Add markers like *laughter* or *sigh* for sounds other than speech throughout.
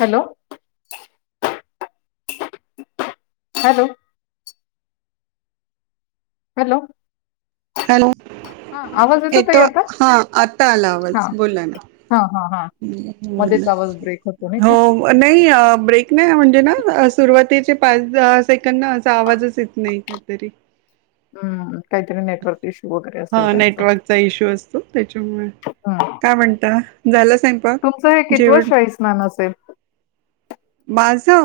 Hello hello hello hello हा आवाज ताई येतो आता हा आता हा आलावाज बोला ना हा हा हा मध्येच आवाज ब्रेक होतो नाही का हो नाही ब्रेक नाही म्हणजे ना सुरुवात पाच दहा सेकंड ना असा आवाजच येत नाही काहीतरी हम्म कायतरीे नेटवर्क इश्यू वगैरे असेल हा त्यांचा नेटवर्कचा इश्यू असतो त्याच्यामुळे हम्म. काय म्हणता झाला सांगपा तुमचं हे कितवं जेवण शाही स्नान असेल माझ अ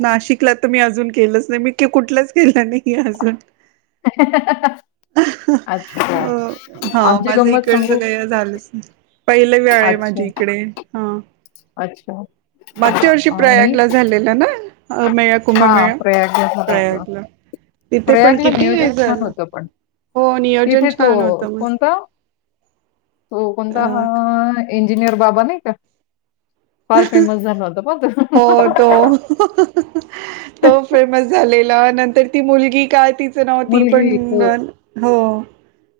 नाशिकला तर मी अजून केलंच नाही मी कुठलाच गेलं नाही अजून *unintelligible* अच्छा अ हा आमची माझं गंमत इकडच सांगू काही झालंच नाही पहिलं वेळ आहे माझी अच्छा इकडे हा अच्छा हा. मागच्या वर्षी आणि प्रयागला झालेला ना मेळा हा कुंभमेळा प्रयाग झाला होता प्रयागला तिथे पण प्रयागला किती नियोजन हे छान झालं होत पण हो नियोजन तिथे तो छान होतं मग कोणता तो कोणता हा अ इंजिनियर बाबा नाही का फार फेमस झाला होता पण त हो तो तो फेमस झालेला नंतर ती मुलगी का त नाव ती पण मुलगी हो हो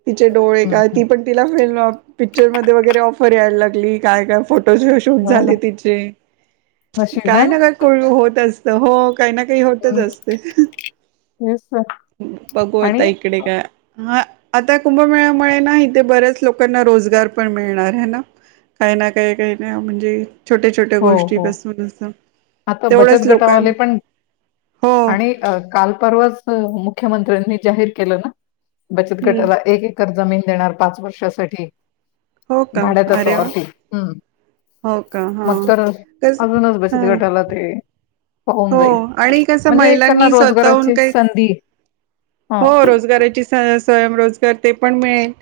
तिचे डोळे हम्म, काय हम्म. ती पण तिला फल पिक्चर मध्ये वगैरे ऑफर यायला लागली काय काय फोट फो शूट हो ना झाले नशीब हां? काय ना काय करू होत तसत हो काही ना काही होतच असते हस बघूता इकडे का हा आता कुंभमेळ्यामुळे ना इथे बऱ्याच लोकांना रोजगार पण मिळणार आहे ना काही ना काही काही ना म्हणजे छोट्या छोट्या हो, हो. गोष्टीपासून असं आता तेवढंच बचत लोकां गटावाले पण हो आणि काल परर्वाच मुख्यमंत्र्यांनी जाहीर केलं ना बचत हम्म गटाला एककर जमीन देणार पाच वर्षासाठी हो का भाड्या तर अरे वा फववरती हो का हा कस अजूनच बचत हा गटाला ते पाहून हो जाईल. आणि कस म्हणजे त्यांना महिलांनी स्वतःहून रोजगाराची काही संधी हं, हो रोजगाराची स्वयंरोज तर ते पण मिळेल.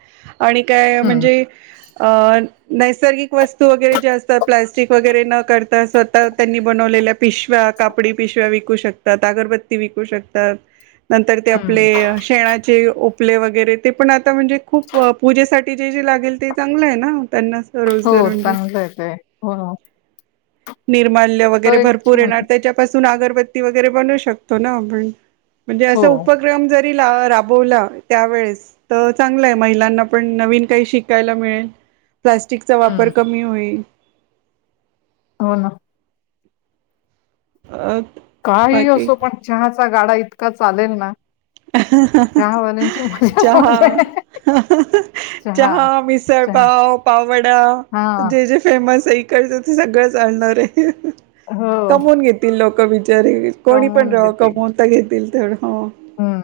आणि काय हं, म्हणजे अ नैसर्गिक वस्तू वगैरे जे असतात प्लॅस्टिक वगैरे न करता स्वतः त्यांनी बनवलेल्या पिशव्या काप- -डी पिशव्या विकू शकतात, अगरबत्ती विकू शकतात. नंतर ते आपले हं. शेणाचे आपले वगैरे ते पण आत्ता म्हणजे खूप पूजेसाठी ती जे जी लागेल ते चांगलं आहे ना त्यांना हो रोजगार म्हणजे चांगलं आहेेत आहे हो. निर्माण तो वगैरे एक भरपूर छान येणार त्याच्या अगरबत्ती वगैरे बनू शकतो ना आपण म्हणजे हो, असा उपक्रम जरी राबवला त्या वळेस तर चांगला आहे महिलांना पण नवीन काही शिकायला मिळेल. प्लास्टिकचा वापर हं. कमी होईल. हो ना. अ- काही बाकी असो पण चहा- -चा गाडा इतका चालेल ना. चहावाल्यांची मजाच चहा म्हणजे चहा चहा मिसळपाव पाववडा हां. जे जे फेमस आहे. कडच ते सगळं चालणार आहे. हो. कमवून घेतील लोक बिचा- -री कोणी कमावून पण घेतील. कमवता घेतील. तर हो हं.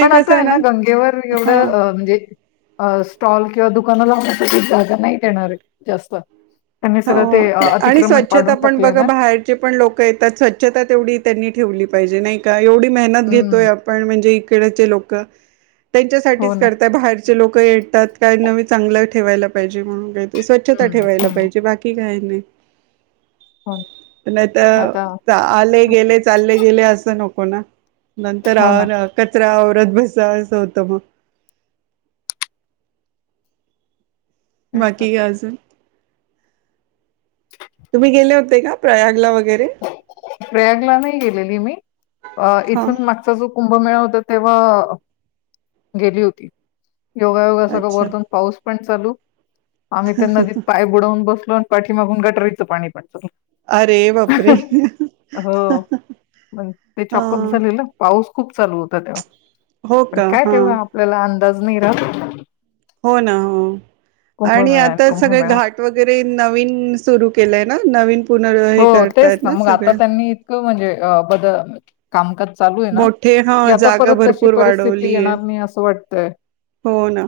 पण आता आहे ना गंगेवर हा एवढं म्हणजे अ स्टॉल किंवा दुकानं लावण्यासाठी जागा नाही देणार आहे जास्त त्यांनी सगळं हो ते अ, आणि अतिक्रमण स्वच्छता पाडून पण टाकलंय बघ ना. बाहेरचे पण लोक येतात स्वच्छता तेवढी त्यांनी ठेवली पाहिजे नाही का. एवढी मेहनत घेतोय हं. आपण म्हणजे कडेचे लोक हो त्यांच्यासाठीच ना. करताय बाहेर लोक येतात काय नवीन चांगलं ठेवायला पाहिजे म्हणून. स्वच्छता हं, ठेवायला हं. पाहिजे. की काय नाही हो ना. नाही आता तर आले गेले चालले गेले असं न- होणा नंतर हो अ ना. न कचरा तरीच असं होत म् तेच तर. बाकी ग अजून तुम्ही गेले होते का प्रयागला व प्रयागला नाही गेलेली मी हा इथून मागचा जो कुंभमेळा होता तेव्हा गेली होती योगायोग असा का अच्छा वरतून पाऊस पण चालू आम्ही त्या नदीत पाय बुडवून बसलो लोण पाठी मागून गटरीचं पाणी पण अरे वापरे हो मग ते हा चॉकअप झालेलं पाऊस खूप चालू होता तेव्हा हो पण का काय हा तेव्हा आपल्याला अं दाज नाही राहत हो ना हो आणि कुंभमेळा आता सगळे कुंभमेळा घाट वगैरे नवीन सुरू केलंय ना नवीन पुनर् हो हे तेच करतायत ना मग आता सगळे त्यांनी इतकं म्हणजे अ बदल कामकात चालू आहे ना मोठे हा की आता जागा परत तशी भरपूर परिस्थिती वाढवलीय येणार नाही असं वाट तय हो ना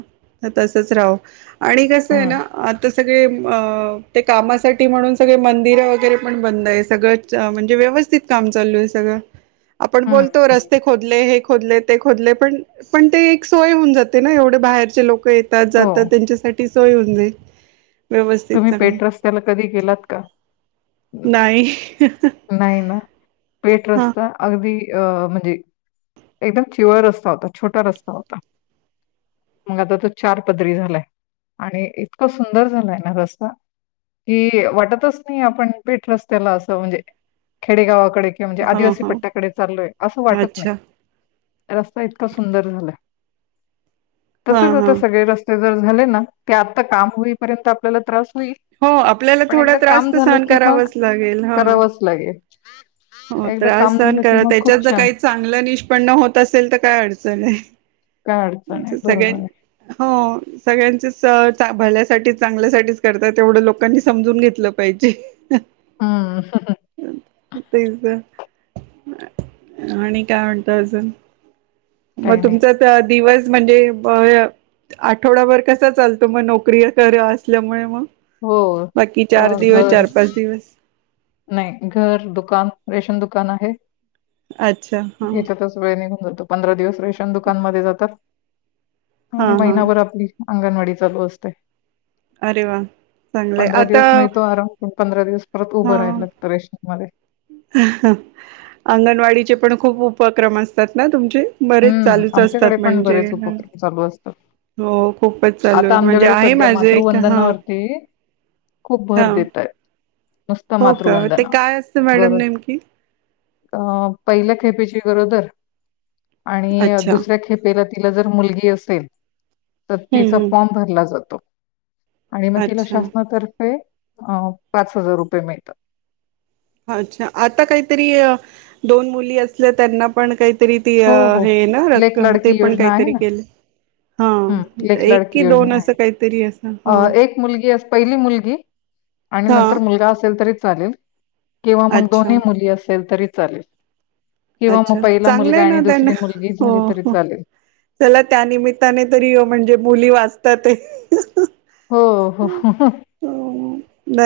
तसच राहो आणि कसं आहे हम्म ना आता सगळे ते कामासाठी म्हणून सगळे मंदिर वगैरे पण बंद आहे सगळं म्हणजे व्यवस्थित काम चालू आहे सगळं आपण हम्म बोलतो हम्म. रस्ते खोदले हे खोदले ते खोदले पण पण ते एक सोय होऊन जात ते ना एवढे बाहेरचे लोक येतात हो जातात त्यांच्यासाठी ती सोय होऊन जाईल व्यवस्थित तुम्ही चांगलं पेठ रस्त्याला कधी गेलात का नाही नाही ना पेठ हा रस्ता अगदी अ म्हणजे एकदम चिवळ रस्ता होता छोटा रस्ता होता मग आता तो चार पदरी झालाय आणि इतका सुंदर झालाय रस्ता की, वाटतच नाही आपण पेठ रस्त्याला अस म्हणजे खेडेगावा कि म्हणजे हा आदिवासी हा पट्ट्याकडे चालोय असं वाटत अच्छा नाही रस्ता इतका सुंदर झालायं हा तसेच हा होता सगळे रस्ते झा ना ते आ काम होपर् त्रास होईल हो आपल्याला पण थोडा एकदा त्रास काम तर झालं सहन करावाच लागेल हा हम हो त्रास सन करा त्याच्यात जर छान काही चांगलं निष्पन्न होत असेल तर काय अडचण आहे काय अडचण आहे सगळ्यां बरोबर आहे हो सगळ्यांच स भल्यासाठी चांगल्यासाठीच करताात तेवढं लोकांनी समजून घेतलं पाहिजे हम्म पि्झा आणि काय म्हणत अजून मग काही नाही तुमच तर दिवस म्हणजे आठवडाभर कसा चालतो मग नोकरी कर असल्यामुळे मग हो बाकी अ, चार दिवस घर चार पाच दिवस नाही घर दुकान रेशन दुकान आहे अच्छा हा याच्यातच वेळ निघून पंधरा दिवस रा न दुकानमध्ये जातात हा आणि हा महिनाभर आपली अंगणवाडी चालू असते अरे वा चांगलंय पंधरा आता दिवस मिळतो आराम पण पंधरा दिवस परत हा उभं राहायला लागतं मध्ये अंगणवाडीचे पण खूप उपक्रम असतात ना तुमचे बरेच हम्म चालूच आमच्याकडे असतात पण म्हणजे बरेच ह उपक्रम चालू असतात हो खूपच चालू आहे आता म्हणजे आमच्याकडे आहे सध्या माझे एक हा मातृवंदनावरती खूप भर हा देत आहेत नुसतं हो का ते मातृवंदना काय असतं मॅडम नेमकी अ पहिल्या खेपेची गरोदर आणि अच्छा दुसऱ्या खेपेला त तिला जर मुलगी असेल तर हम्म तिचा हम्म फॉर्म भरला जातो आणि मग तिला अच्छा शासनातर्फे आहे अ पाच हजार रुपये मिळतात अच्छा आता काहीतरी दोन मुली असल्या त्यांना पण काही हो हो लेख लाडकी पण योजना आहे काहीतरी ना केलं हा ह लेख एक लाडकी कि योजना दोन असं काहीतरी असं हा आहे एक मुलगी पहिली मुलगी आणि हा नंतर मुलगा असेल तरी चालेल किंवा मग अच्छा दोन्ही मुली असेल तरी चालेल किंवा मग अच्छा पहिला मुलगा चांगलं आणि दुसरी मुलगी झाली तरी त्यांना चालेल. चला त्या निमित्ताने तरी म्हणजे मुली वा तत हो, हो.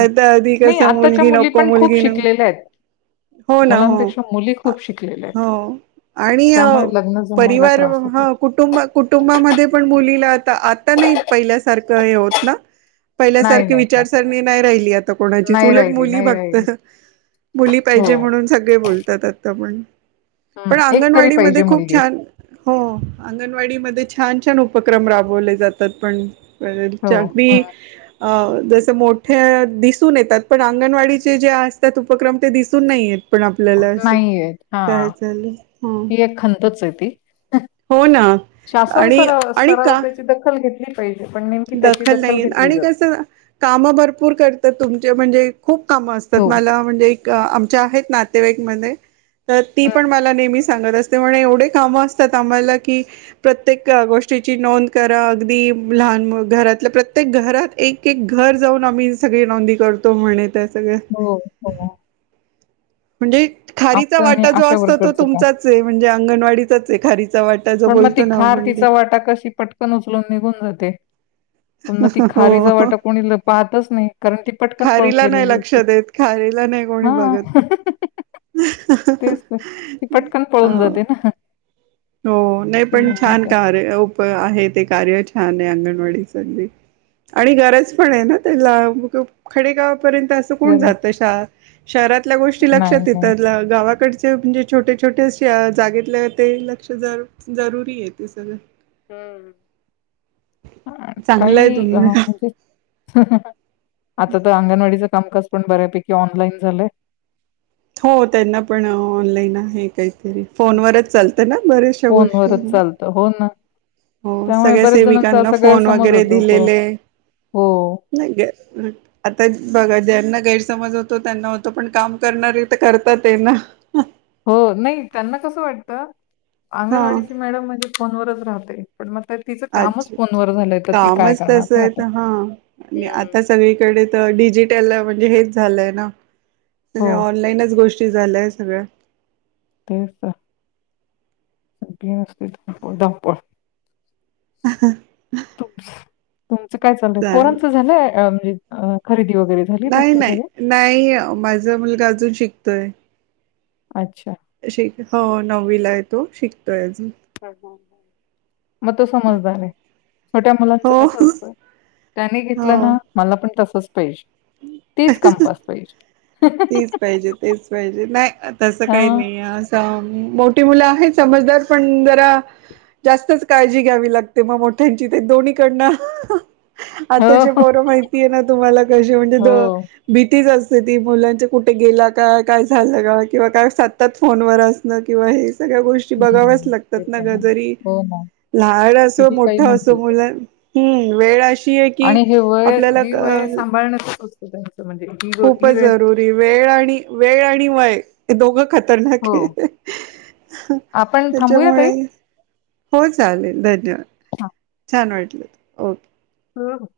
हं. तर आधी नाही कस आत्ताच्या मुलगी मुली नको पण खूप मुलगी शिकलेल्या आहेत. नको हो ना हो मुलांपेक्षा मुली खूप शिकलेल्या आहेत. हो आणि त्यामुळे लग्न जमवायला परिवार त्रास होतो. ह कुटुंब कुटुंबामध्ये पण मुलीला आ आता नाही पहिल्यासारखं हे होत ना नाही, पहिल्यासारखी नाही, विचारसरणी नाही राहिली आता कोणाचीच नाही उलट राहिली, मुली नाही राहिली. बगत मुली हो. पाहिजे म्हणून सगळे बोलतात आता पण हं. पण एक तरी पाहिजे अंगणवाडीमध्ये खूप मुलगी. छान हो अंगणवाडीमध्ये छान छान उपक्रम राबवले जातात पण *unintelligible* हो, च्या अगदी हं. अ जस मोठे दिसून येतात पण अंगणवाडीचे जे असतात उपक्रम ते दिसून नाही येत. पण आपल्याला असं नाहीयेत हा काय चालू ह ही एक खंतच आहे ती हो ना शासन आणि सरा आणि का स्तरावर त्याची दखल घेत घेतली पण नेमकी त्याची दखल नाहीेत घेतली आणि जात कस काम भरपूर करतात तुम ते म्हणजे खूप कामं हो असतात मला म्हणजे एक आमच्या आहेत ना तेवा एक म्हणे तर ती हं. पण मला नेहमीच सांगत असते म्हणे एवढी काम असतात आम्हाला की प्रत्येक गोष्टीची नोंद करा अगदी लहान मु घरातल्या प्रत्येक घरात एक एक घर जाऊन आम्ही सगळी नोंदी करतो म्हने हो हो. म्हणजे खारीचा आमचं आणि वाटा जो आशा असतो तो वर्करचं काम तुमचाच आहे म्हणजे अंगणवाडीत एकच आहे का? पण मग ती खार तिचा वाटा कशी पटकन उचलून निघून जाते. पुन्हा ती खारीचा हो वाटा कोणीला पाहतच नाही. कारण ती पटकन पळून खारीला नाही गेलेली लक्ष असते. देत खारीला नाही कोणी हा बघत तेच ती पटकन हा पळून जाते ना हो नाही अशी पण छान गंमत आहे कार्य उप आहे ते कार्य छान अंगणवाडी चालली आणि गरज पण आहे ना त्याला खेडेगाव पर्यंत असं कोण खरंच. जात शा शहरातल्या गोष्टी नाही लक्षात नाही येतात गावाकडची म्हणजे छोटे छोटेशे जागेतले ते ल जरुरी आहे ते सगळं हम्म चांगलं आहे काही तुम अ म्हणजे ह ह आता तर अंगनवाडीचा कामकाज पण बऱ्यापैकी ऑनलाईन झालंय. हो त्यांना पण ऑनलाईन आहे काही- तरी फोनवरच चालतं न बऱ्याचशा गोष्टी. फोनवरच चालतं हो ना हो त्यामुळे सगळ्या बऱ्याच जणांचा सेविकांना असा फोन गैरसमज वगैरे होतो को दिलेले हो, आता बघा ज्यांना गैर- समज होतो त्यांना होतो पण काम करणारे तर करतात हेना हो नाही त्यांना कसं वाटत हा अंगणवाडीची मॅडम म्हणजे, फोन वच राहते पण मग. ते तिचं कामच अच्छा फोनवर झालंय, तर ती काय कामच करणार तस ना आता? आहे हा आणि हं. आता सगळीकडे तर डिजिटल. त्याला म्हणजे हेच झालंय ना! हो, म्हणजे ऑनलाईनच गोष्ट. ब झालय आहे सगळ्या. तेच ना सगळी असते धावपळ -धावपळ ह ह तू तुमचं काय चालय चालेल पोरांचं झालंय खरेदी ओ नाही -नाही -नाही माझा मुलगा अजून शिक- तोय. अच्छा हो नववीला आहे तो शिकतोय अजू- मग तो समजदार आहे छोट्या मुलांच हो कस असतं त्याने घेतलं हो ना मला पण तसच. पाहिजे तीच कंपास पाहिजे. तेच पाहिजे तेच पाहिजे नाही तसं काही हां. नाही असं मोठी मुलं आहेत समजदार पण जरा जास्तच काळजी घ्यावी लागते मग मोठ्यांची ते दोन्हीकडन- हो, आता जे पोर माहिती आहे ना तुम्हाला कशी म्हणजे द हो. भीतीच असते. कधी मूल म्हणजे कुठे गेला का, काय झालं का किंवा काय सतत फोन वर असणं किंवा हे सगळ्या गोष्टी बघाव्याच हं, ते लागतात ना पण ग आहे. जरी हो ना, लहान असो किती काही मोठा असो म्हटले मुल. वेळ अशी आहे की आणि जे वय ही आपल्याला वय सांभाळण. *unintelligible* खूपच जरुरी वेळ आणि वेळ आणि वय ते दोघं ख हो. आपण थांबूया ताई? त्याच्यामुळे हो चालेल धन्यवाद हां. छान वाट ओके हा *unintelligible*